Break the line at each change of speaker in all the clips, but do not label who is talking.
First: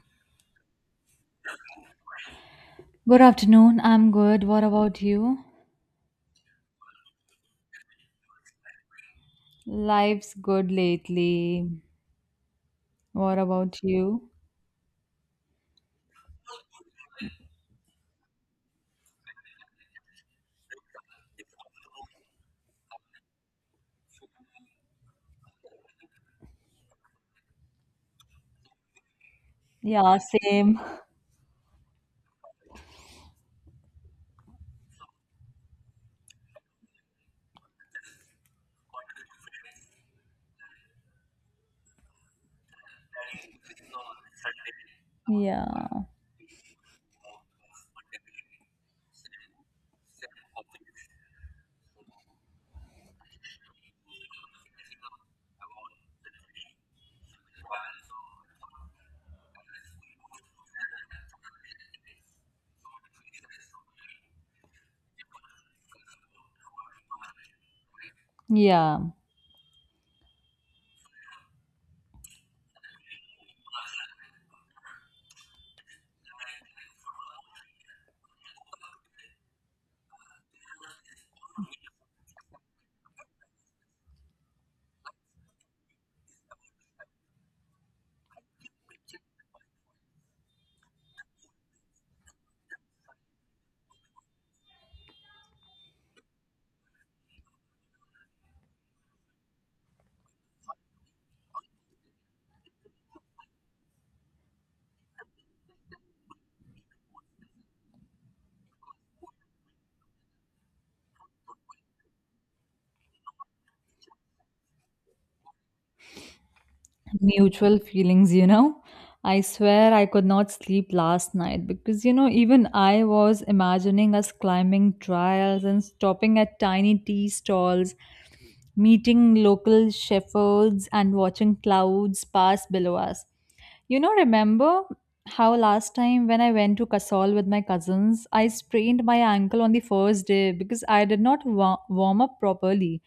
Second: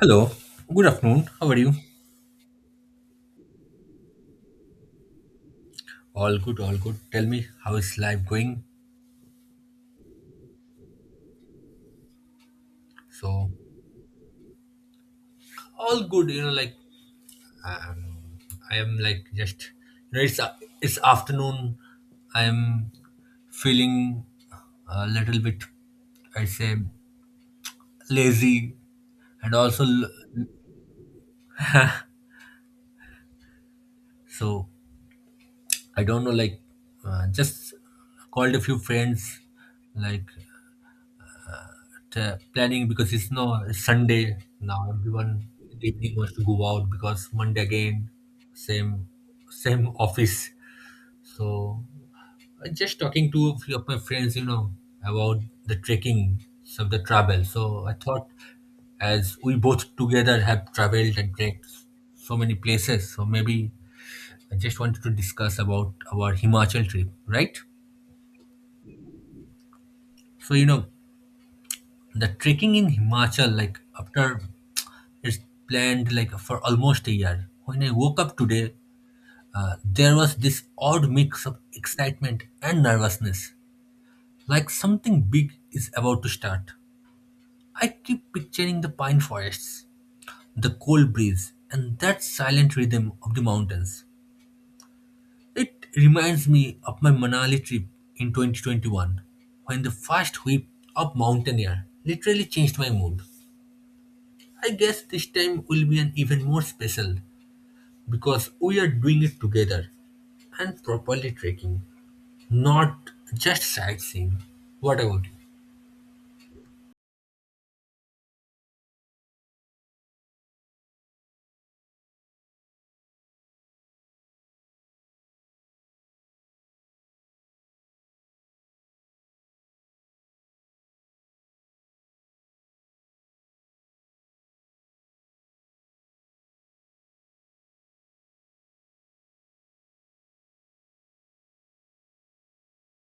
Hello, good afternoon. How are you?
Good afternoon. I'm good. What about you?
All good. Tell me, how is life going?
Life's good lately. What
So,
about you?
all good. You know, I am just it's afternoon. I am feeling a little bit, I say, lazy, and also
Yeah, same.
so I don't know. Like, just called a few friends, like planning because it's no Sunday now. Everyone in the
Yeah.
evening wants to go out because Monday again, same same office. So I just talking to a few of my friends, you know, about the trekking, some of the travel. So I thought, as we both together have traveled and trekked so many places, so maybe I just wanted to discuss about our Himachal trip, right?
Yeah.
So you know, the trekking in Himachal, like after It's planned like for almost a year. When I woke up today, there was this odd mix of excitement and nervousness, like something big is about to start. I keep picturing the pine forests, the cold breeze, and that silent rhythm of the mountains. It reminds me of my Manali trip in 2021, when the first whip of mountain air literally changed my mood. I guess this time will be an even more special because we are doing it together, and properly trekking, not just sightseeing. What about you?
Mutual feelings, you know. I swear I could not sleep last night because, you know, even I was imagining us climbing trials and stopping at tiny tea stalls, meeting local shepherds, and watching clouds pass below us. You know, remember how last time when I went to Kasol with my cousins, I sprained my ankle on the first day because I did not warm up properly.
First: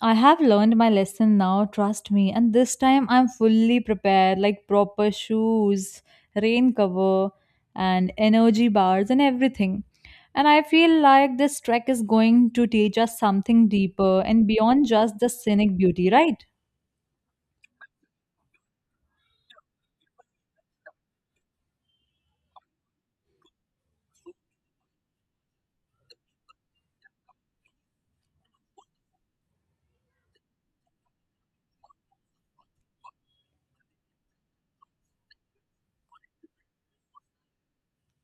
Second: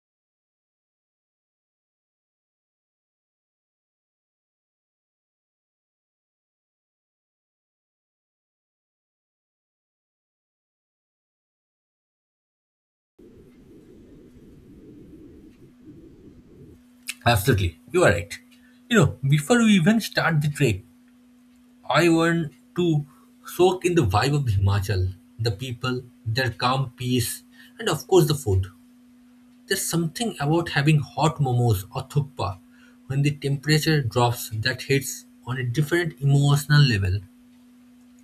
I have learned my lesson now, trust me, and this time I'm fully prepared like proper shoes, rain cover, and energy bars and everything. And I feel like this trek is going to teach us something deeper and beyond just the scenic beauty, right?
Absolutely, you are right. You know, before we even start the trek, I want to soak in the vibe of the Himachal, the people, their calm peace, and of course the food. There's something about having hot momos or thukpa when the temperature drops that hits on a different emotional level.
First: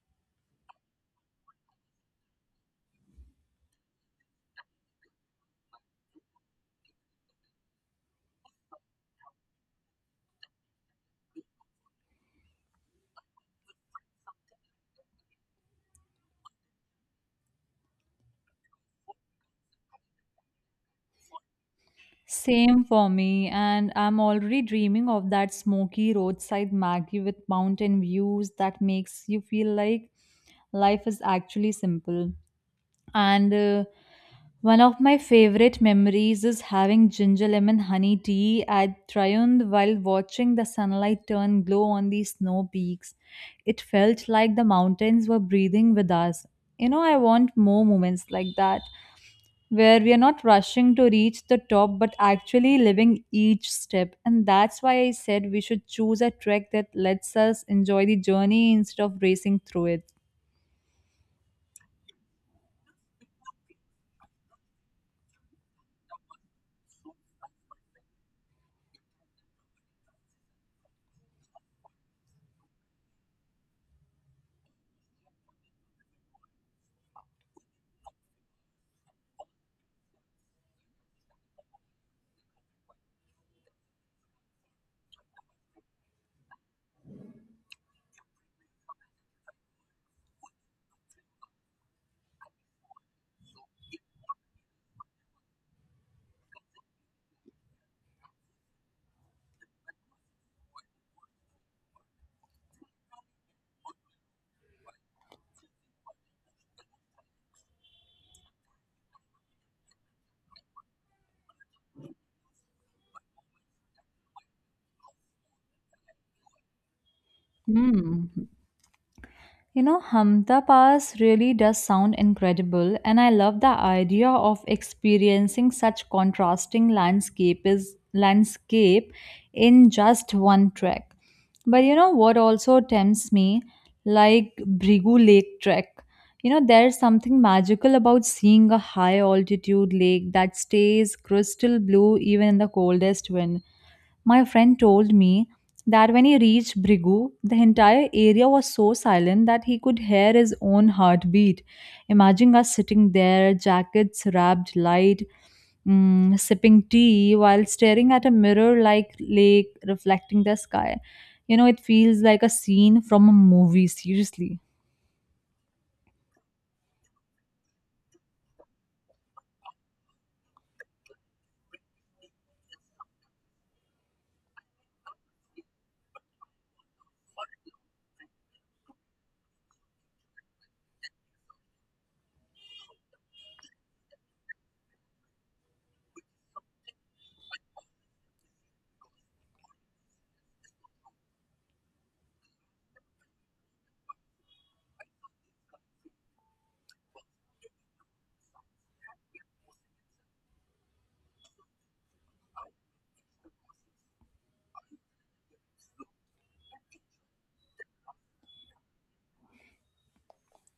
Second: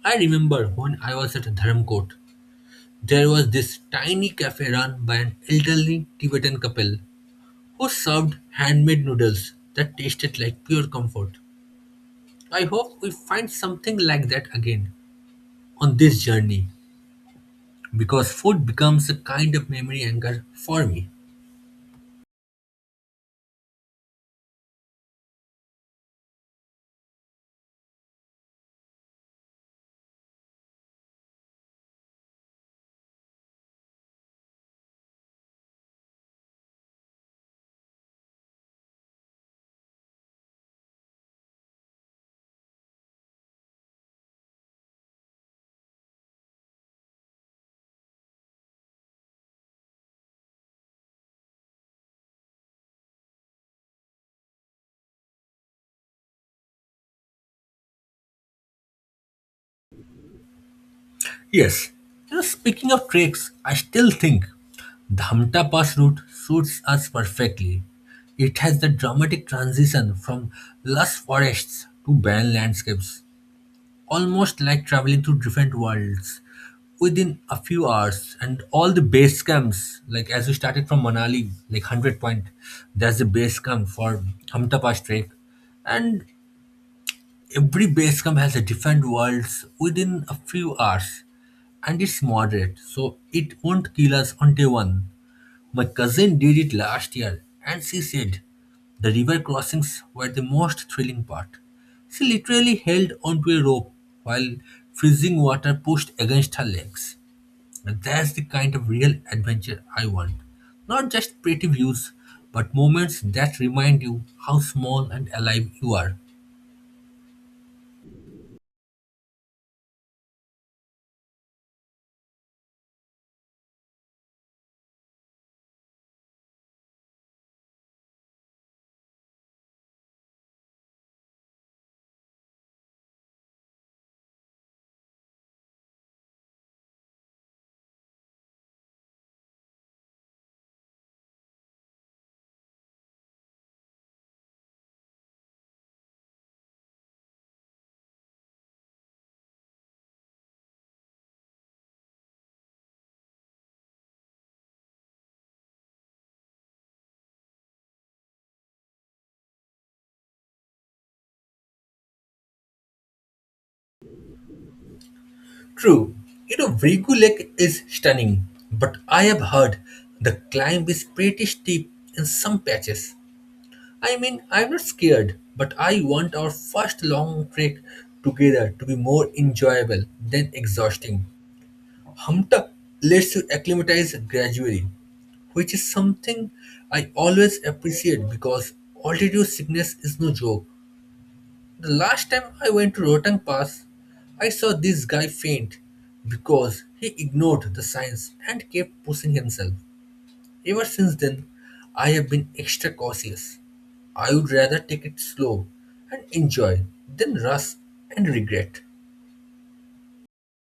I remember when I was at Dharamkot, there was this tiny cafe run by an elderly Tibetan couple who served handmade noodles that tasted like pure comfort. I hope we find something like that again on this journey because food becomes a kind of memory anchor for me.
Same for me, and I'm already dreaming of that smoky roadside Maggie with mountain views that makes you feel like life is actually simple. And One of my favorite memories is having ginger lemon honey tea at Triund while watching the sunlight turn glow on the snow peaks. It felt like the mountains were breathing with us. You know, I want more moments like that where we are not rushing to reach the top but actually living each step. And that's why I said we should choose a trek that lets us enjoy the journey instead of racing through it.
Yes, you know, speaking of treks, I still think the Dhamta Pass route suits us perfectly. It has the dramatic transition from lush forests to barren landscapes, almost like traveling to different worlds within a few hours. And all the base camps, like as we started from Manali, like 100 point, there's a base camp for hamtapas trek, and every base camp has a different worlds within a few hours, and it's moderate so it won't kill us on day 1. My cousin did it last year, and she said the river crossings were the most thrilling part. She literally held onto a rope while freezing water pushed against her legs. And that's the kind of real adventure I want. Not just pretty views, but moments that remind you how small and alive you are.
Hmm. You know, Hamta Pass really does sound incredible, and I love the idea of experiencing such contrasting landscape in just one trek. But you know what also tempts me, like Brigu Lake trek. You know, there's something magical about seeing a high altitude lake that stays crystal blue even in the coldest wind. My friend told me that when he reached Brigu, the entire area was so silent that he could hear his own heartbeat. Imagine us sitting there, jackets wrapped light, sipping tea while staring at a mirror like lake reflecting the sky. You know, it feels like a scene from a movie, seriously.
True, you know, Vrigu Lake is stunning, but I have heard the climb is pretty steep in some patches. I mean, I'm not scared, but I want our first long trek together to be more enjoyable than exhausting. Humta lets you acclimatize gradually, which is something I always appreciate because altitude sickness is no joke. The last time I went to Rotang Pass, I saw this guy faint because he ignored the signs and kept pushing himself. Ever since then, I have been extra cautious. I would rather take it slow and enjoy than rush and regret.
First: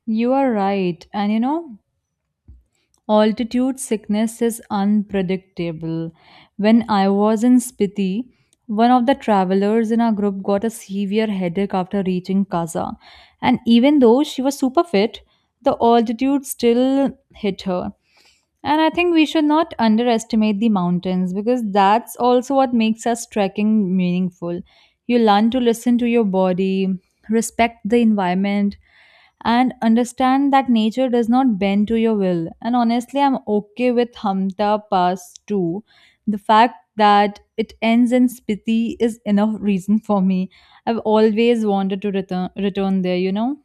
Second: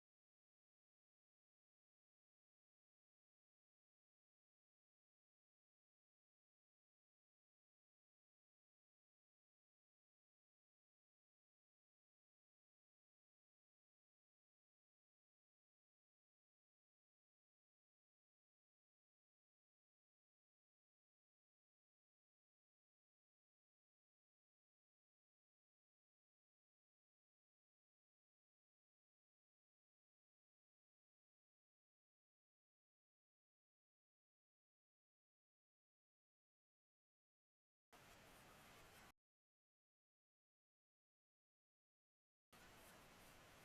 You are right. And you know, altitude sickness is unpredictable. When I was in Spiti, one of the travelers in our group got a severe headache after reaching Kaza. And even though she was super fit, the altitude still hit her. And I think we should not underestimate the mountains because that's also what makes us trekking meaningful. You learn to listen to your body, respect the environment, and understand that nature does not bend to your will. And honestly, I'm okay with Hamta Pass too. The fact that it ends in Spiti is enough reason for me. I've always wanted to return there, you know?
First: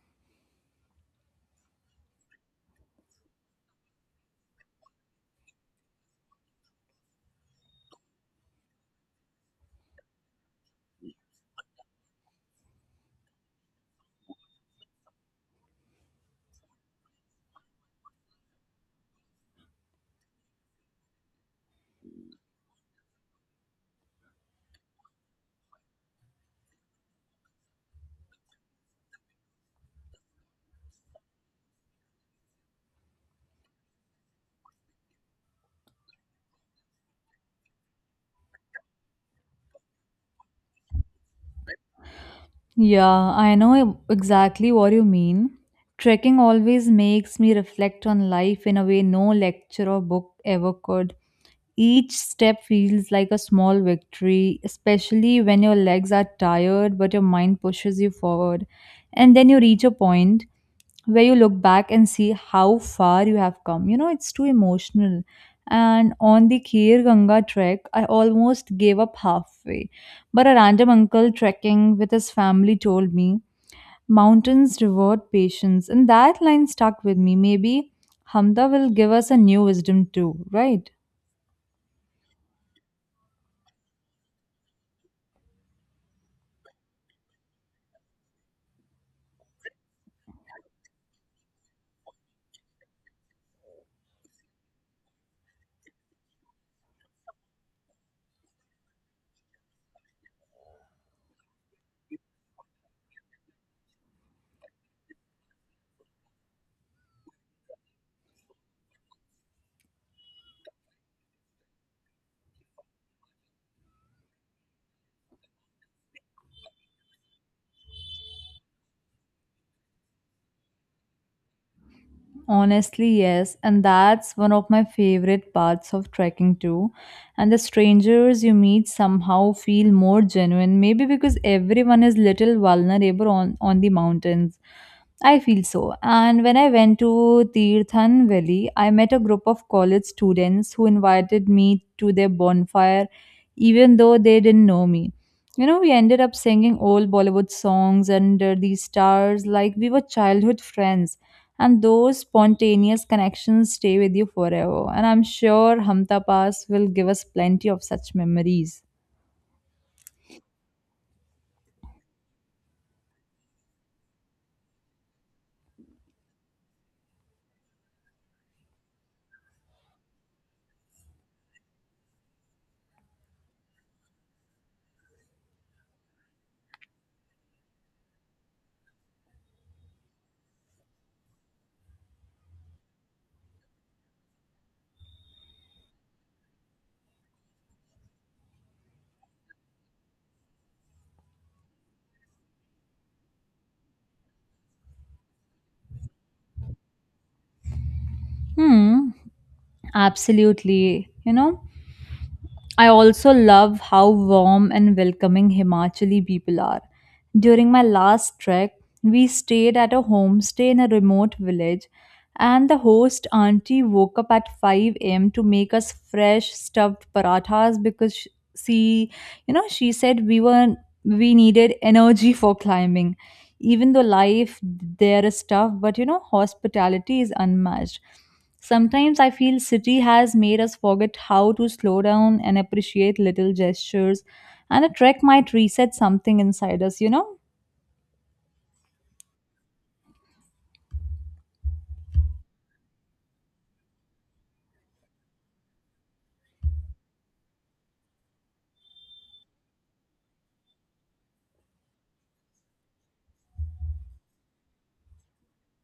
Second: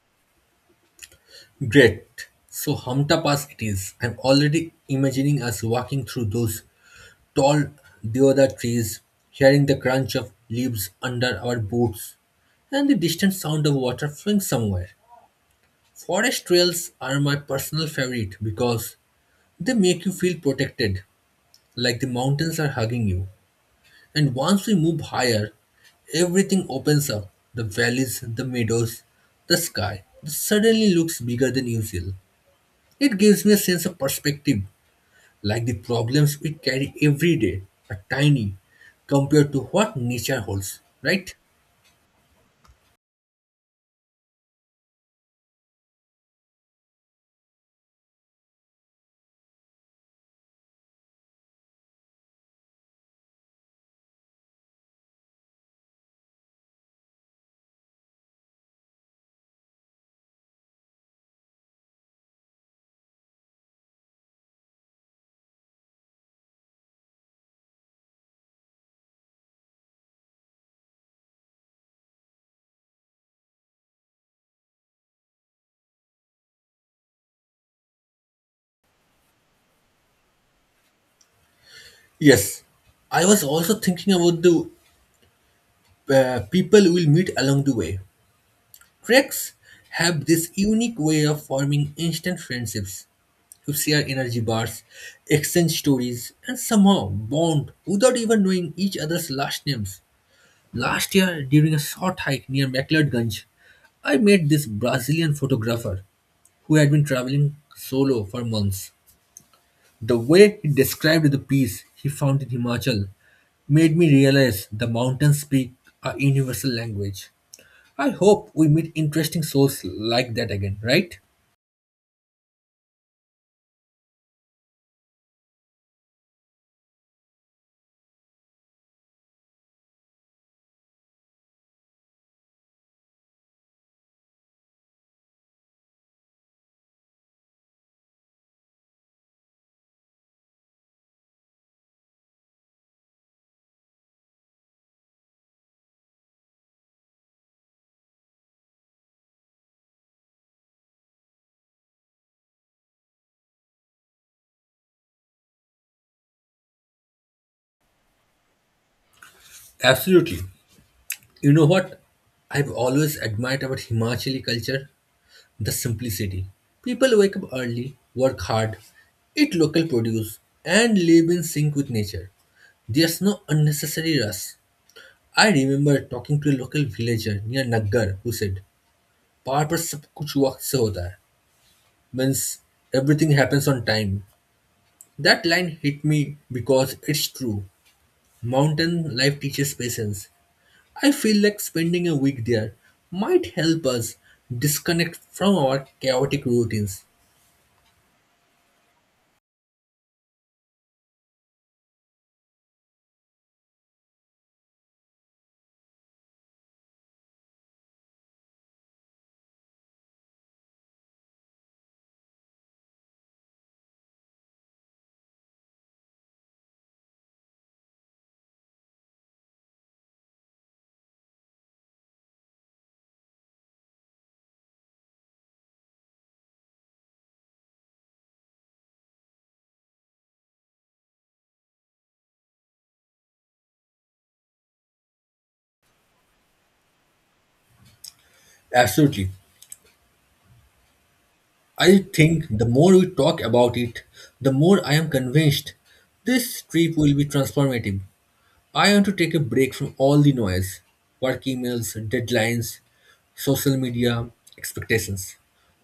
Great. So Hamta Pass it is. I'm already imagining us walking through those tall deodar trees, hearing the crunch of leaves under our boots, and the distant sound of water flowing somewhere. Forest trails are my personal favorite because they make you feel protected, like the mountains are hugging you. And once we move higher, everything opens up, the valleys, the meadows, the sky suddenly looks bigger than usual. It gives me a sense of perspective, like the problems we carry every day are tiny compared to what nature holds, right?
Yeah, I know exactly what you mean. Trekking always makes me reflect on life in a way no lecture or book ever could. Each step feels like a small victory, especially when your legs are tired but your mind pushes you forward. And then you reach a point where you look back and see how far you have come. You know, it's too emotional. And on the Kheer Ganga trek, I almost gave up halfway. But a random uncle trekking with his family told me, mountains reward patience. And that line stuck with me. Maybe Hamda will give us a new wisdom too, right?
Yes, I was also thinking about the people we'll meet along the way. Treks have this unique way of forming instant friendships. You share energy bars, exchange stories, and somehow bond without even knowing each other's last names. Last year, during a short hike near McLeodganj, I met this Brazilian photographer who had been traveling solo for months. The way he described the peace he found in Himachal made me realize the mountains speak a universal language. I hope we meet interesting souls like that again, right?
Honestly, yes, and that's one of my favorite parts of trekking too. And the strangers you meet somehow feel more genuine, maybe because everyone is little vulnerable on the mountains. I feel so. And when I went to Tirthan Valley, I met a group of college students who invited me to their bonfire, even though they didn't know me. You know, we ended up singing old Bollywood songs under these stars like we were childhood friends. And those spontaneous connections stay with you forever. And I'm sure Hamta Pass will give us plenty of such memories.
Absolutely. You know what I've always admired about Himachali culture? The simplicity. People wake up early, work hard, eat local produce, and live in sync with nature. There's no unnecessary rush. I remember talking to a local villager near Naggar who said, "Power पर सब कुछ वक्त से होता है." Means everything happens on time. That line hit me because it's true. Mountain life teaches patience, I feel like spending a week there might help us disconnect from our chaotic routines.
Hmm, absolutely. You know, I also love how warm and welcoming Himachali people are. During my last trek, we stayed at a homestay in a remote village, and the host auntie woke up at 5 a.m. to make us fresh stuffed parathas because she, you know, she said we needed energy for climbing. Even though life there is tough, but you know, hospitality is unmatched. Sometimes I feel city has made us forget how to slow down and appreciate little gestures and a trek might reset something inside us, you know?
Absolutely. I think the more we talk about it, the more I am convinced this trip will be transformative. I want to take a break from all the noise, work emails, deadlines, social media, expectations.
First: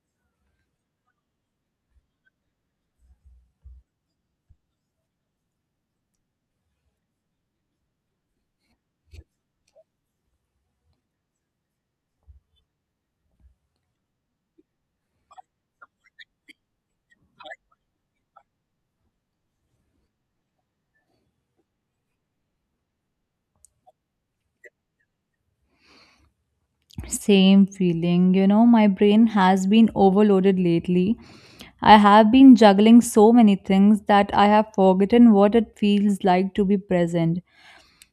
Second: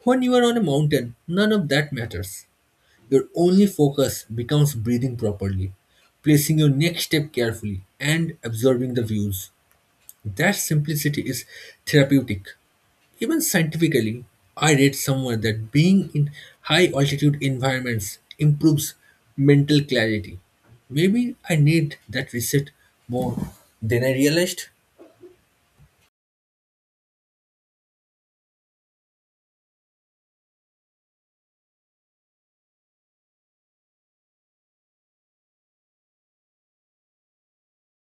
When you are on a mountain, none of that matters. Your only focus becomes breathing properly, placing your next step carefully, and observing the views. That simplicity is therapeutic. Even scientifically, I read somewhere that being in high altitude environments improves mental clarity. Maybe I need that reset more than I realized.
Same feeling, you know, my brain has been overloaded lately. I have been juggling so many things that I have forgotten what it feels like to be present.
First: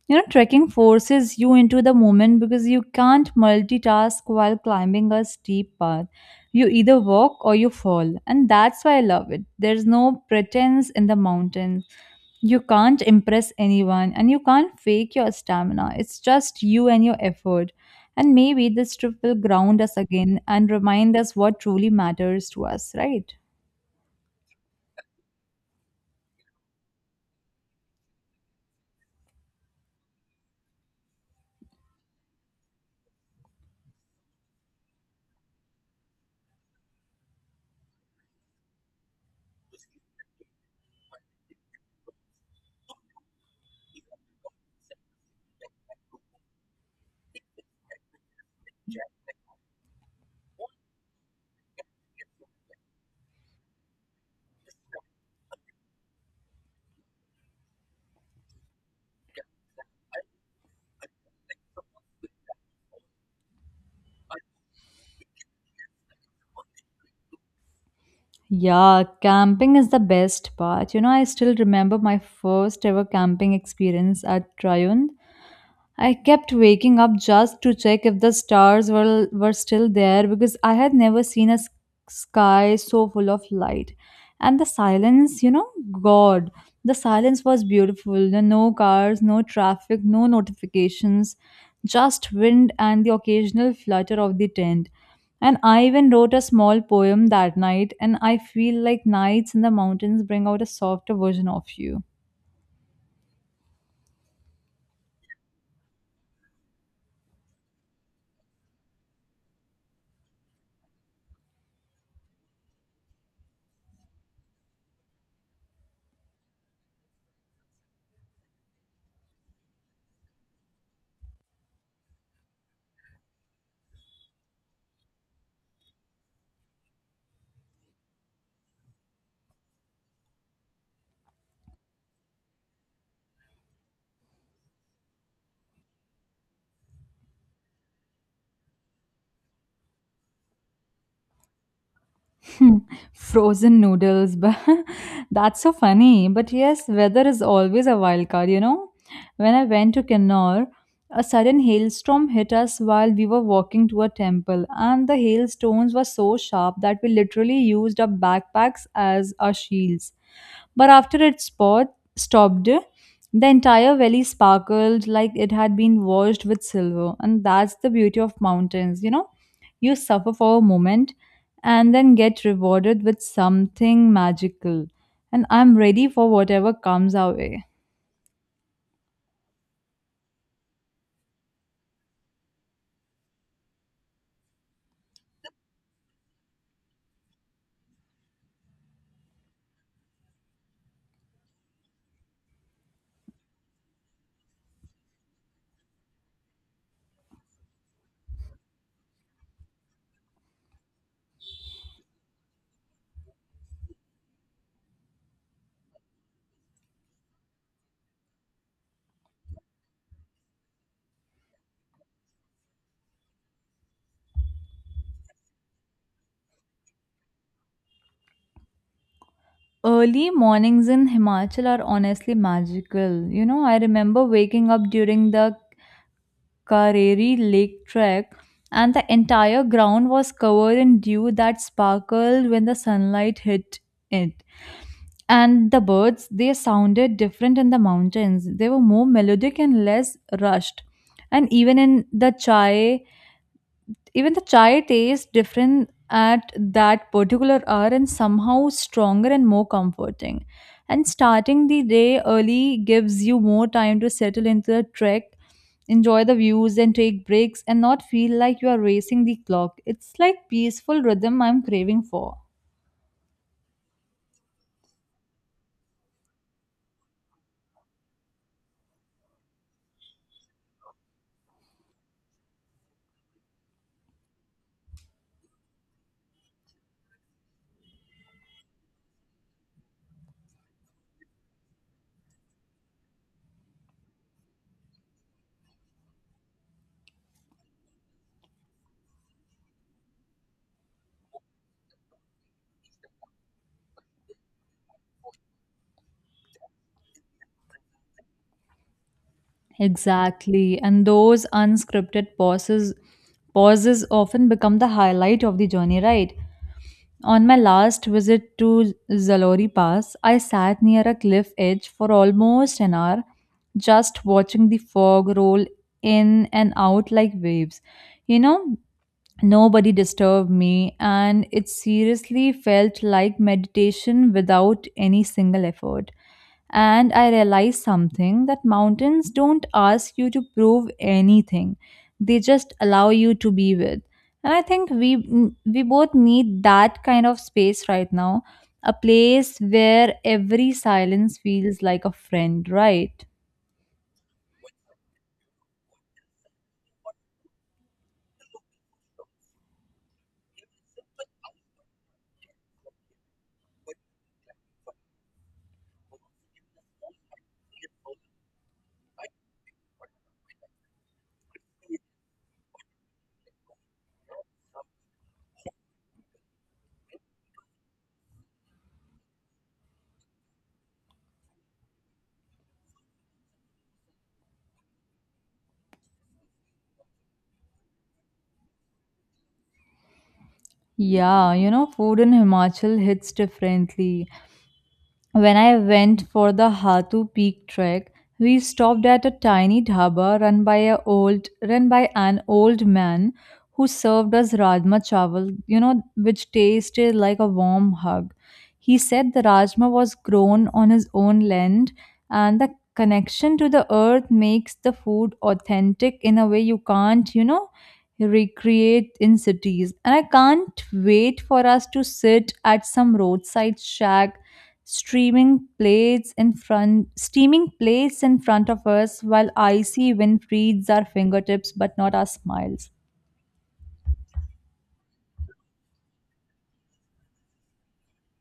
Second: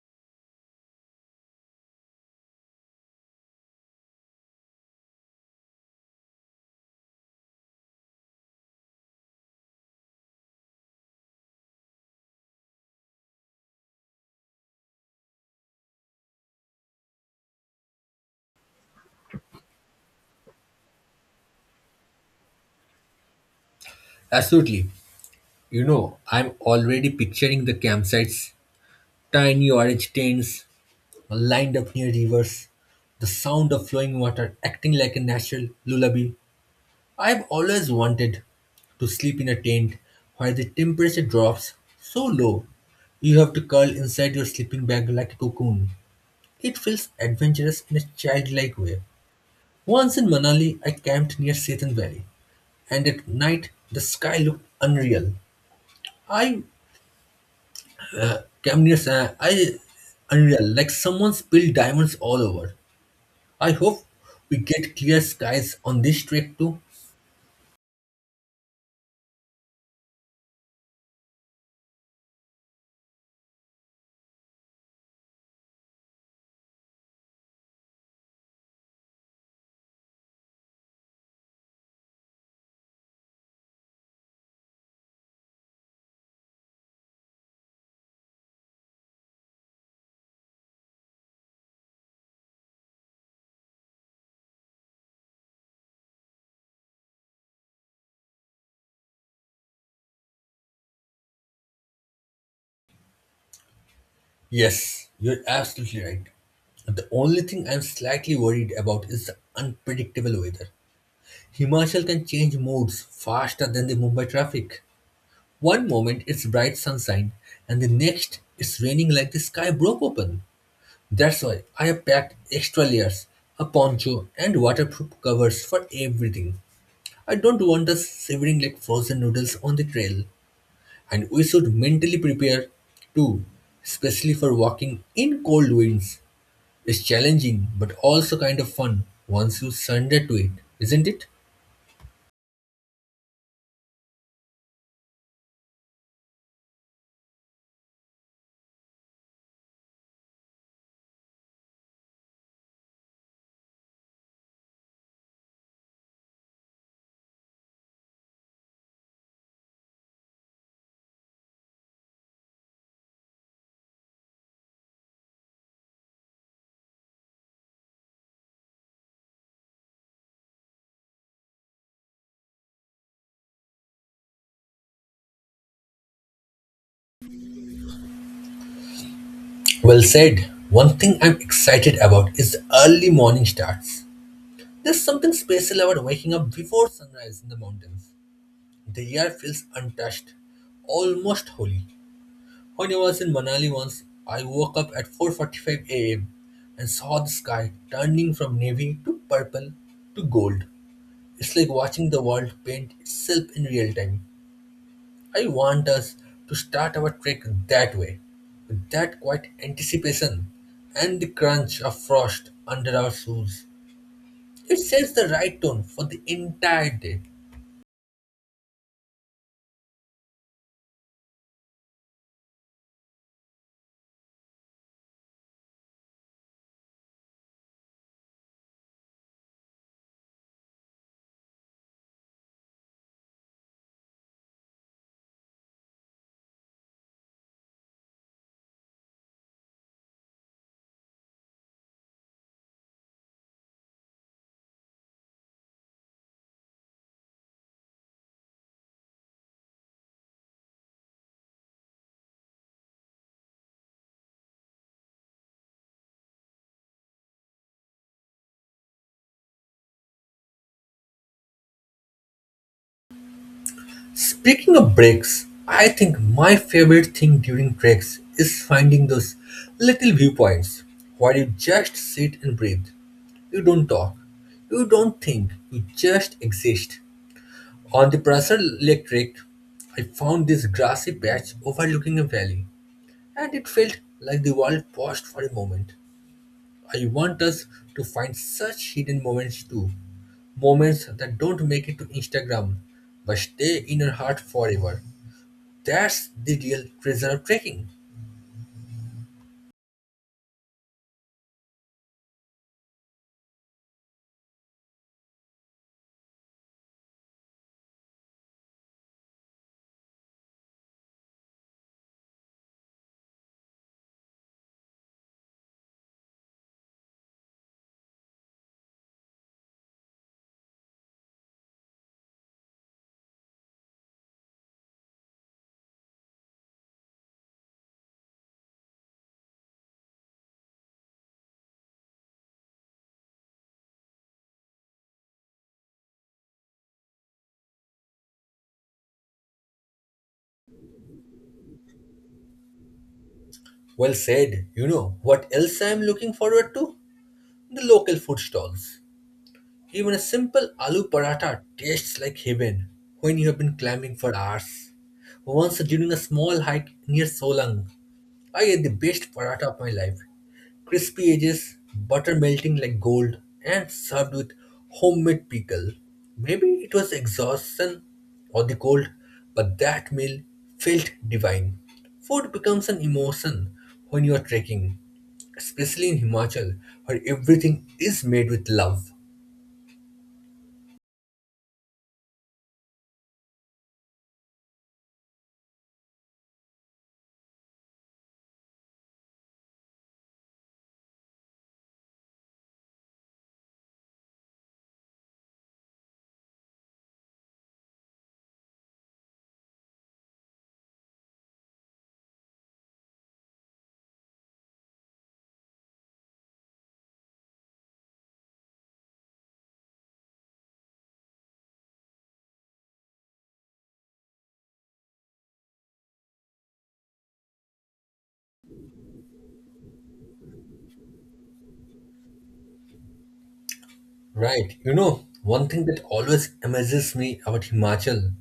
You know, trekking forces you into the moment because you can't multitask while climbing a steep path. You either walk or you fall, and that's why I love it. There's no pretense in the mountains. You can't impress anyone and you can't fake your stamina. It's just you and your effort. And maybe this trip will ground us again and remind us what truly matters to us, right?
Absolutely. You know, I'm already picturing the campsites, tiny orange tents lined up near rivers, the sound of flowing water acting like a natural lullaby. I have always wanted to sleep in a tent where the temperature drops so low you have to curl inside your sleeping bag like a cocoon. It feels adventurous in a childlike way. Once in Manali, I camped near Setan Valley, and at night the sky looked unreal. I camped near sa- I Unreal, like someone spilled diamonds all over. I hope we get clear skies on this trek too.
Yeah, camping is the best part. You know, I still remember my first ever camping experience at Tryon. I kept waking up just to check if were still there because I had never seen a sky so full of light. And the silence, you know, God, the silence was beautiful. There were no cars, no traffic, no notifications, just wind and the occasional flutter of the tent. And I even wrote a small poem that night, and I feel like nights in the mountains bring out a softer version of you.
Yes, you're absolutely right. The only thing I'm slightly worried about is the unpredictable weather. Himachal can change moods faster than the Mumbai traffic. One moment it's bright sunshine, and the next it's raining like the sky broke open. That's why I have packed extra layers, a poncho, and waterproof covers for everything. I don't want us shivering like frozen noodles on the trail. And we should mentally prepare too, especially for walking in cold winds. It's challenging but also kind of fun once you surrender to it, isn't it?
Hmm, frozen noodles, but that's so funny. But yes, weather is always a wild card, you know. When I went to Kinnaur, a sudden hailstorm hit us while we were walking to a temple, and the hailstones were so sharp that we literally used our backpacks as our shields. But after it stopped, the entire valley sparkled like it had been washed with silver, and that's the beauty of mountains, you know you suffer for a moment and then get rewarded with something magical. And I'm ready for whatever comes our way.
Well said. One thing I'm excited about is the early morning starts. There's something special about waking up before sunrise in the mountains. The air feels untouched, almost holy. When I was in Manali once, I woke up at 4:45 a.m. and saw the sky turning from navy to purple to gold. It's like watching the world paint itself in real time. I want us to start our trek that way, with that quiet anticipation and the crunch of frost under our shoes. It sets the right tone for the entire day.
Early mornings in Himachal are honestly magical. You know, I remember waking up during the Kareri Lake trek, and the entire ground was covered in dew that sparkled when the sunlight hit it. And the birds, they sounded different in the mountains. They were more melodic and less rushed. And even the chai tastes different at that particular hour and somehow stronger and more comforting. And starting the day early gives you more time to settle into the trek, enjoy the views, and take breaks, and not feel like you are racing the clock. It's like peaceful rhythm I'm craving for.
Speaking of breaks, I think my favorite thing during treks is finding those little viewpoints where you just sit and breathe. You don't talk, you don't think, you just exist. On the Prasad Electric, I found this grassy patch overlooking a valley, and it felt like the world paused for a moment. I want us to find such hidden moments too, moments that don't make it to Instagram but stay in your heart forever. That's the real treasure of trekking.
Exactly, and those unscripted pauses often become the highlight of the journey, right? On my last visit to Zalori Pass, I sat near a cliff edge for almost an hour, just watching the fog roll in and out like waves. You know, nobody disturbed me, and it seriously felt like meditation without any single effort. And I realized something that mountains don't ask you to prove anything, they just allow you to be with. And I think we both need that kind of space right now, a place where every silence feels like a friend, right?
Well said, you know what else I am looking forward to? The local food stalls. Even a simple aloo paratha tastes like heaven when you have been climbing for hours. Once during a small hike near Solang, I ate the best paratha of my life. Crispy edges, butter melting like gold, and served with homemade pickle. Maybe it was exhaustion or the cold, but that meal felt divine. Food becomes an emotion when you are trekking, especially in Himachal, where everything is made with love.
Yeah, you know, food in Himachal hits differently. When I went for the Hatu Peak trek, we stopped at a tiny dhaba run by an old man who served us rajma chawal, you know, which tasted like a warm hug. He said the rajma was grown on his own land and the connection to the earth makes the food authentic in a way you can't, you know, recreate in cities. And I can't wait for us to sit at some roadside shack, streaming plates in front, steaming plates in front of us, while icy wind frees our fingertips but not our smiles.
Right. You know, one thing that always amazes me about Himachal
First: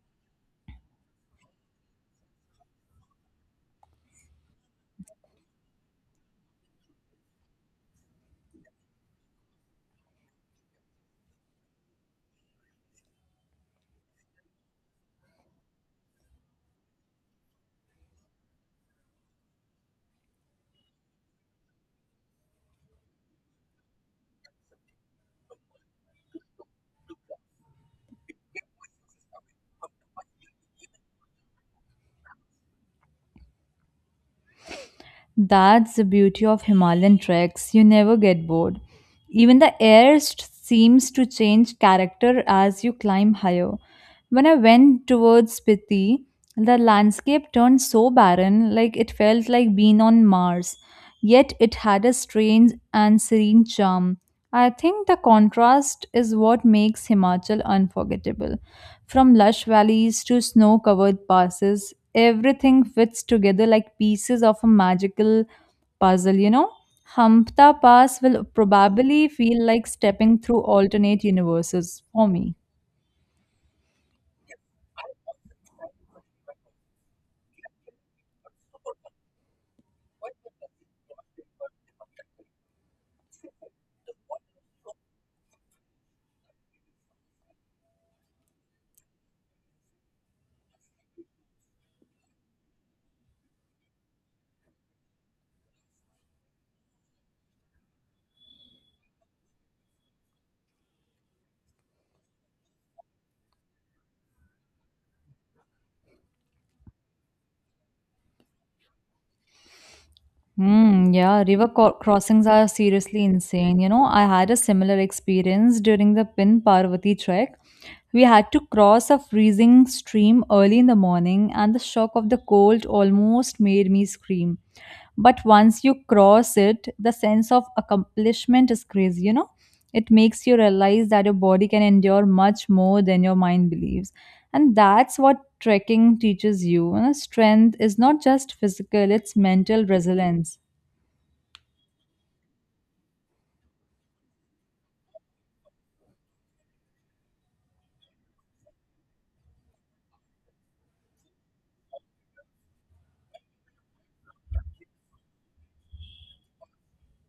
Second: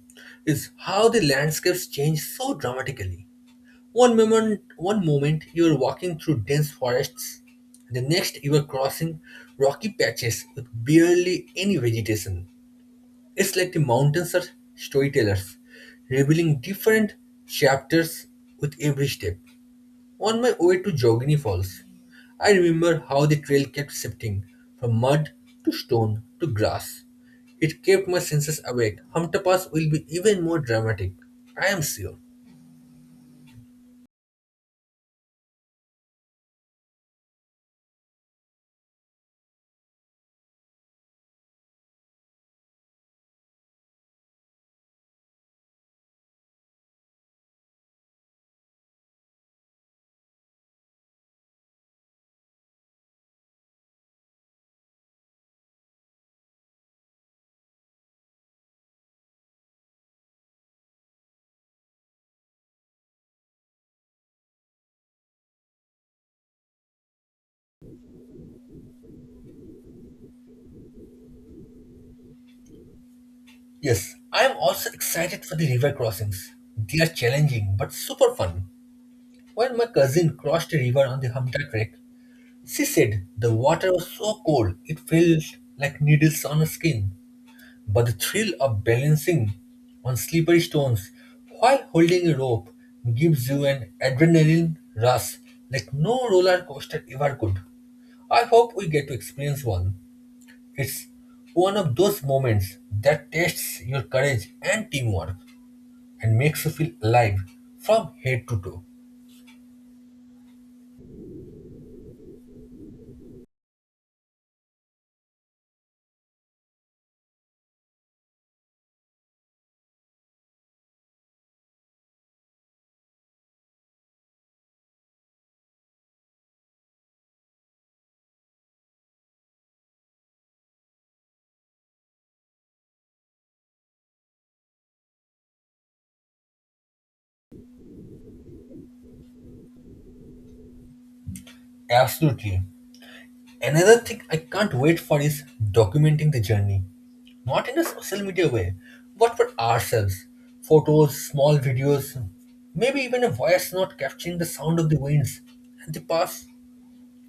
is how the landscapes change so dramatically. One moment you are walking through dense forests, the next you are crossing rocky patches with barely any vegetation. It's like the mountains are storytellers, revealing different chapters with every step. On my way to Jogini Falls, I remember how the trail kept shifting from mud to stone to grass. It kept my senses awake. Humta Pass will be even more dramatic, I am sure.
That's the beauty of Himalayan treks. You never get bored. Even the seems to change character as you climb higher. When I went towards Spiti, the landscape turned so barren, like it felt like being on Mars. Yet it had a strange and serene charm. I think the contrast is what makes Himachal unforgettable. From lush valleys to snow covered passes, everything fits together like pieces of a magical puzzle, you know? Hampta Pass will probably feel like stepping through alternate universes for me.
Yes, I am also excited for the river crossings. They are challenging but super fun. When my cousin crossed a river on the Humta trek, she said the water was so cold it felt like needles on her skin. But the thrill of balancing on slippery stones while holding a rope gives you an adrenaline rush like no roller coaster ever could. I hope we get to experience one. It's one of those moments that tests your courage and teamwork and makes you feel alive from head to toe.
Mm, yeah, crossings are seriously insane. You know, I had a similar experience during the Pin Parvati trek. We had to cross a freezing stream early in the morning, and the shock of the cold almost made me scream. But once you cross it, the sense of accomplishment is crazy, you know? It makes you realize that your body can endure much more than your mind believes. And that's what trekking teaches you. Strength is not just physical, it's mental resilience.
Absolutely. Another thing I can't wait for is documenting the journey. Not in a social media way, but for ourselves. Photos, small videos, maybe even a voice note capturing the sound of the winds and the path.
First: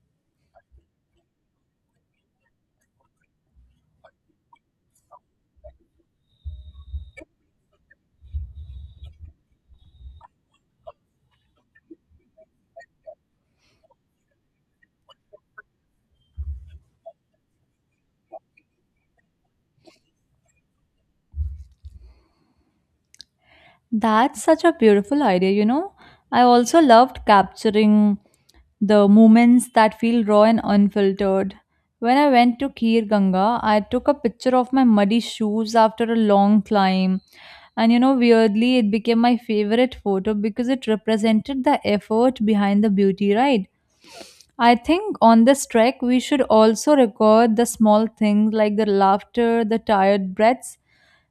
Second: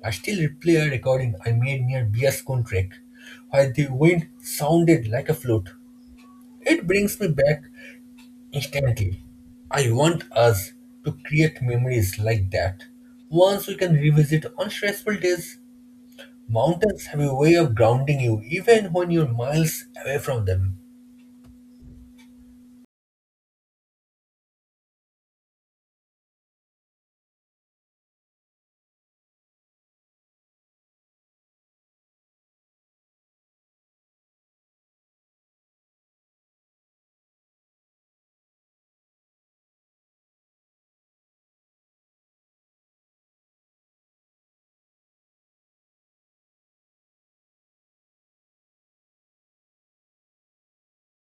I still replay a recording I made near BS Kun Trek, where the wind sounded like a flute. It brings me back instantly. I want us to create memories like that. Once we can revisit on stressful days, mountains have a way of grounding you, even when you're miles away from them.
That's such a beautiful idea. I also loved capturing the moments that feel raw and unfiltered. When I went to Kir Ganga, I took a picture of my muddy shoes after a long climb. Weirdly, it became my favorite photo because it represented the effort behind the beauty, right? I think on this trek, we should also record the small things like the laughter, the tired breaths,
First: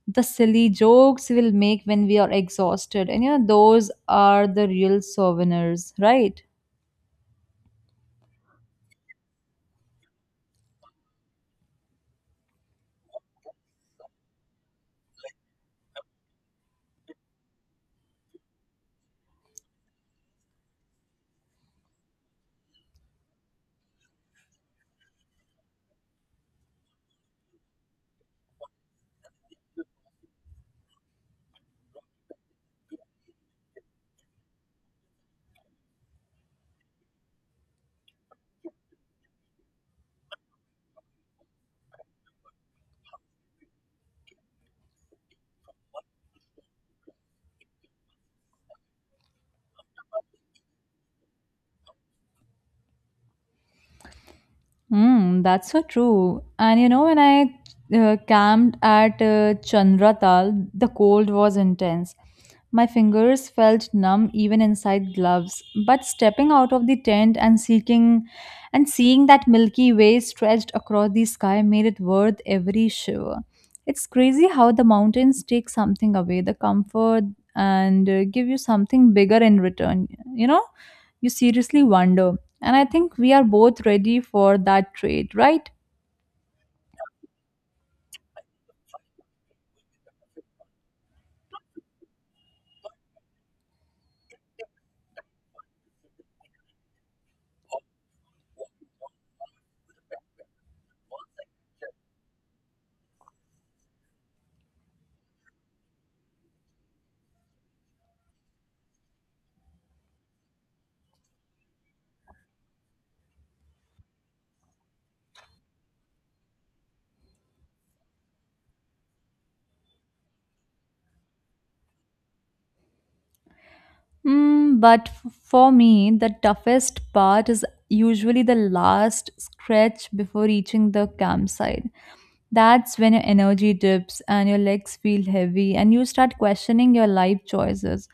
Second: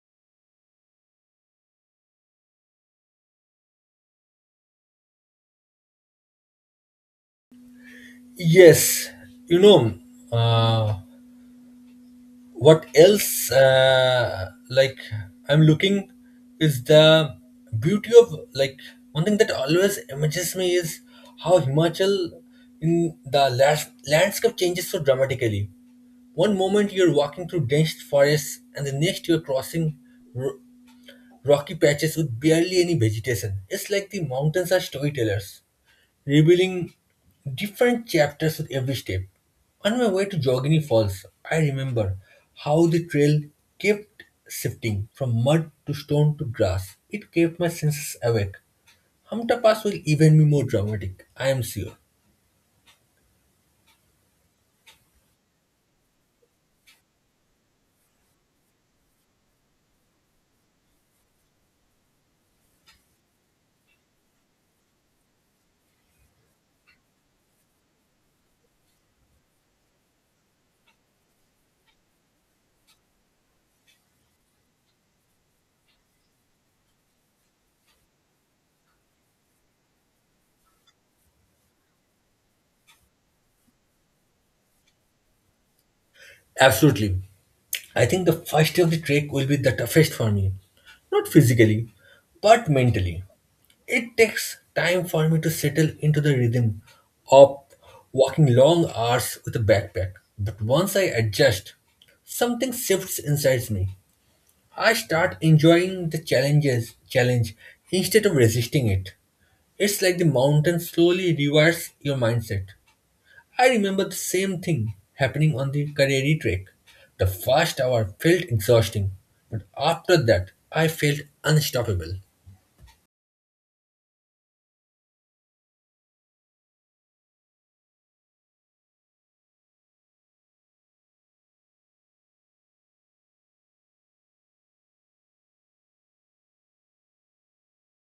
the silly jokes we'll make when we are exhausted and you know those are the real souvenirs, right?
Yes, you know, uh, what else, like, I'm looking is the beauty of, like, one thing that always amazes me is how Himachal landscape changes so dramatically. One moment you're walking through dense forests, and the next you're crossing r- rocky patches with barely any vegetation. It's like the mountains are storytellers, revealing different chapters with every step. On my way to Jogini Falls, I remember how the trail kept shifting from mud to stone to grass. It kept my senses awake. Hamta Pass will even be more dramatic, I am sure.
Mm, that's so true. And when I camped at Chandratal, the cold was intense. My fingers felt numb even inside gloves. But stepping out of the tent and seeking and seeing that Milky Way stretched across the sky made it worth every shiver. It's crazy how the mountains take something away, the comfort, and give you something bigger in return. You know, you seriously wonder. And I think we are both ready for that trade, right?
Absolutely. I think the first day of the trek will be the toughest for me. Not physically, but mentally. It takes time for me to settle into the rhythm of walking long hours with a backpack. But once I adjust, something shifts inside me. I start enjoying the challenge instead of resisting it. It's like the mountain slowly rewires your mindset. I remember the same thing happening on the Kareri trek. The first hour felt exhausting, but after that, I felt unstoppable.
Mm, but for me, the toughest part is usually the last stretch before reaching the campsite. That's when your energy dips and your legs feel heavy and you start questioning your life choices.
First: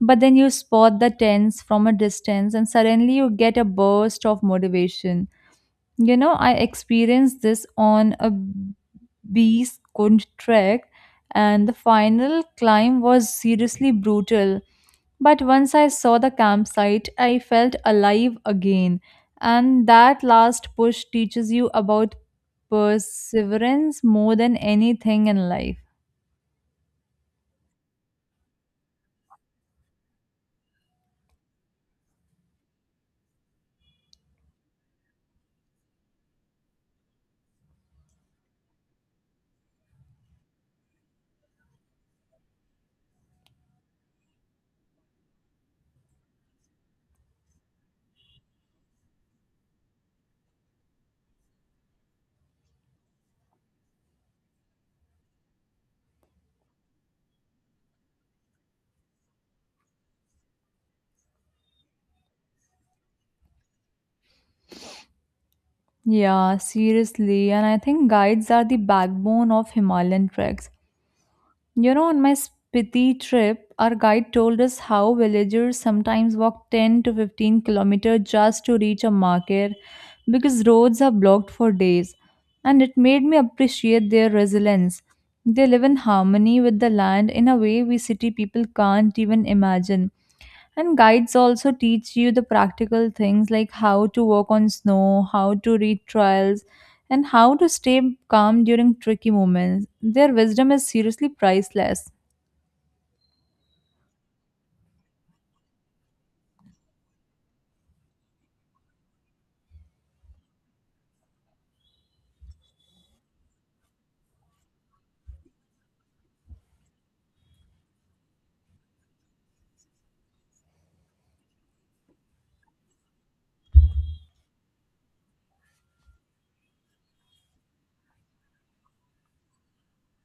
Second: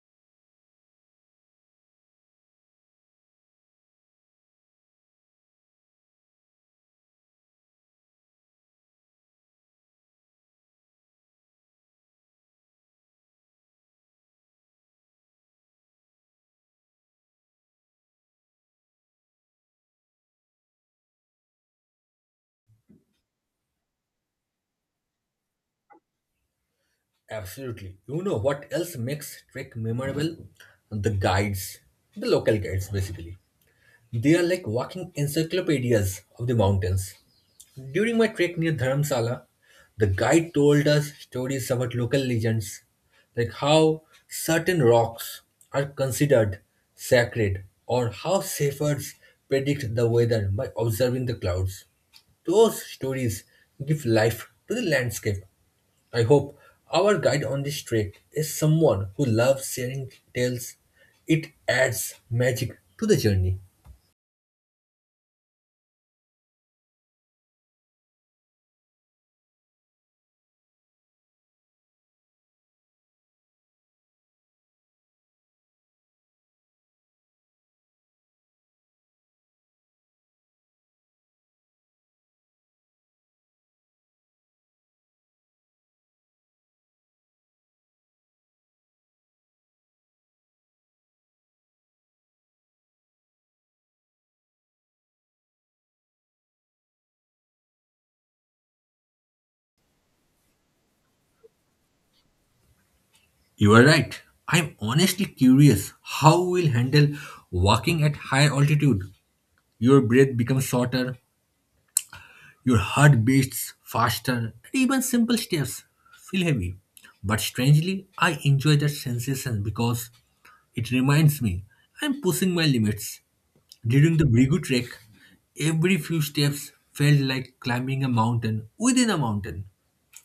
But then you spot the tents from a distance and suddenly you get a burst of motivation. I experienced this on a Beeskunt trek, and the final climb was seriously brutal. But once I saw the campsite, I felt alive again. And that last push teaches you about perseverance more than anything in life.
Absolutely. You know what else makes trek memorable? The guides, the local guides basically. They are like walking encyclopedias of the mountains. During my trek near Dharamsala, the guide told us stories about local legends, like how certain rocks are considered sacred or how shepherds predict the weather by observing the clouds. Those stories give life to the landscape. I hope our guide on this trek is someone who loves sharing tales. It adds magic to the journey.
Yeah, seriously. And I think guides are the backbone of Himalayan treks. On my Spiti trip, our guide told us how villagers sometimes walk 10 to 15 kilometers just to reach a market because roads are blocked for days. And it made me appreciate their resilience. They live in harmony with the land in a way we city people can't even imagine. And guides also teach you the practical things like how to work on snow, how to read trials, and how to stay calm during tricky moments. Their wisdom is seriously priceless.
You are right. I'm honestly curious how we'll handle walking at higher altitude. Your breath becomes shorter, your heart beats faster, and even simple steps feel heavy. But strangely, I enjoy that sensation because it reminds me I'm pushing my limits during the Brigu trek, every few steps felt like climbing a mountain within a mountain.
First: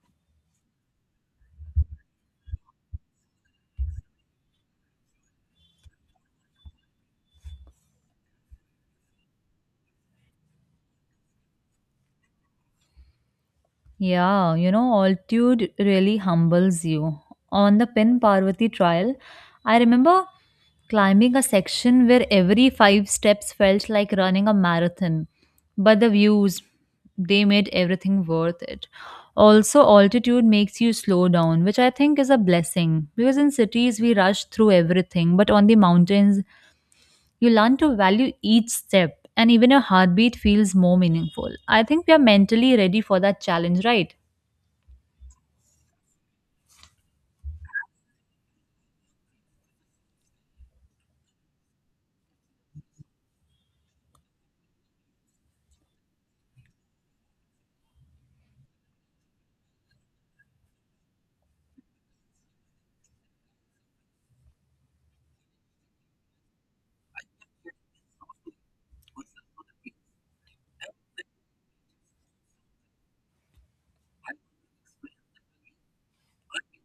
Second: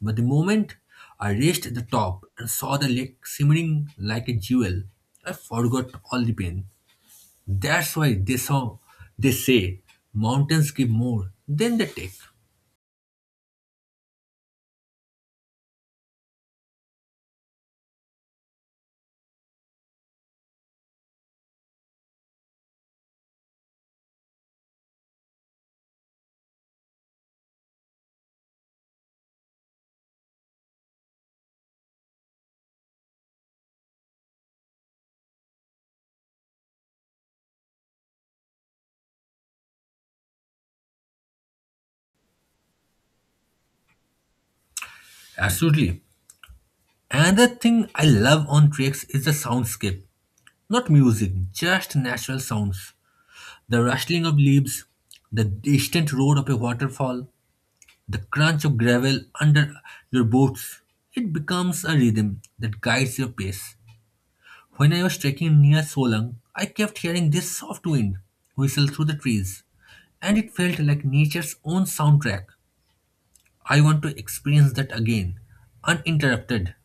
But the moment I reached the top and saw the lake shimmering like a jewel, I forgot all the pain. That's why they say mountains give more than they take.
Yeah, altitude really humbles you. On the Pin Parvati trial, I remember climbing a section where every five steps felt like running a marathon. But the views, they made everything worth it. Also, altitude makes you slow down, which I think is a blessing because in cities we rush through everything, but on the mountains you learn to value each step and even your heartbeat feels more meaningful. I think we are mentally ready for that challenge, right?
Absolutely. Another thing I love on treks is the soundscape. Not music, just natural sounds. The rustling of leaves, the distant roar of a waterfall, the crunch of gravel under your boots. It becomes a rhythm that guides your pace. When I was trekking near Solang, I kept hearing this soft wind whistle through the trees, and it felt like nature's own soundtrack. I want to experience that again, uninterrupted.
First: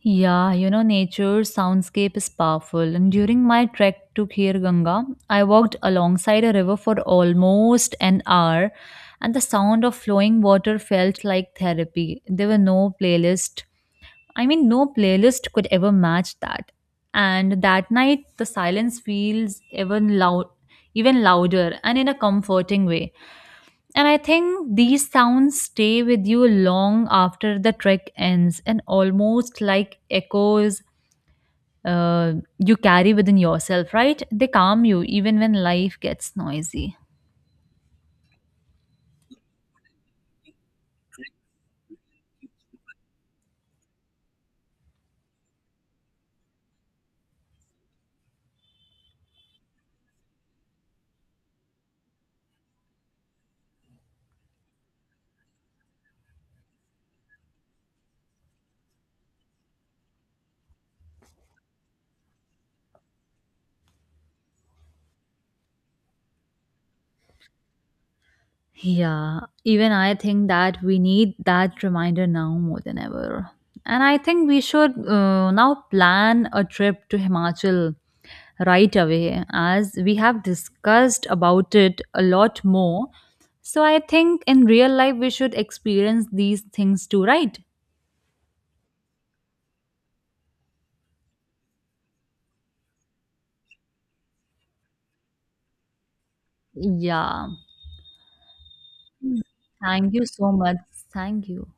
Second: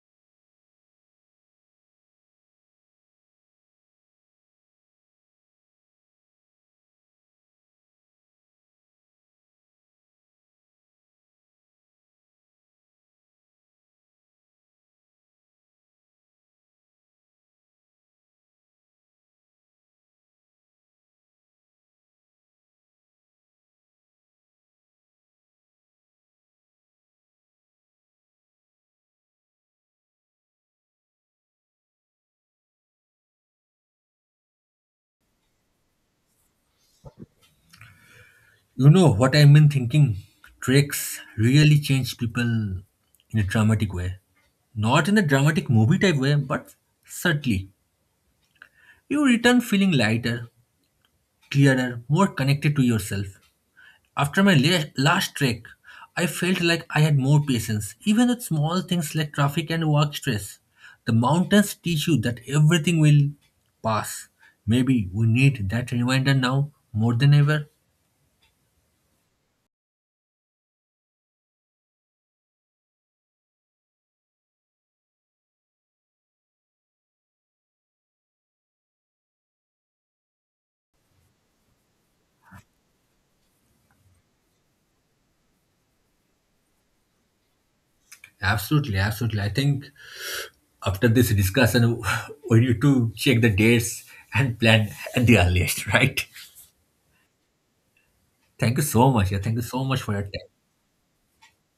Yeah, nature soundscape is powerful. And during my trek to Khir Ganga, I walked alongside a river for almost an hour, and the sound of flowing water felt like therapy. There were no playlist. I mean, no playlist could ever match that. And that night, the silence feels even louder, and in a comforting way. And I think these sounds stay with you long after the trek ends and almost like echoes you carry within yourself, right? They calm you even when life gets noisy.
You know what I mean thinking? Treks really change people in a dramatic way. Not in a dramatic movie type way, but subtly. You return feeling lighter, clearer, more connected to yourself. After my last trek, I felt like I had more patience, even with small things like traffic and work stress. The mountains teach you that everything will pass. Maybe we need that reminder now more than ever.
Yeah, even I think that we need that reminder now more than ever. And I think we should now plan a trip to Himachal right away as we have discussed about it a lot more. So I think in real life we should experience these things too, right?
Absolutely, absolutely. I think after this discussion, we need to check the dates and plan at the earliest, right?
Yeah.
Thank you so much. Yeah, thank you so much for
Thank
your
you
time.
so much. Thank you.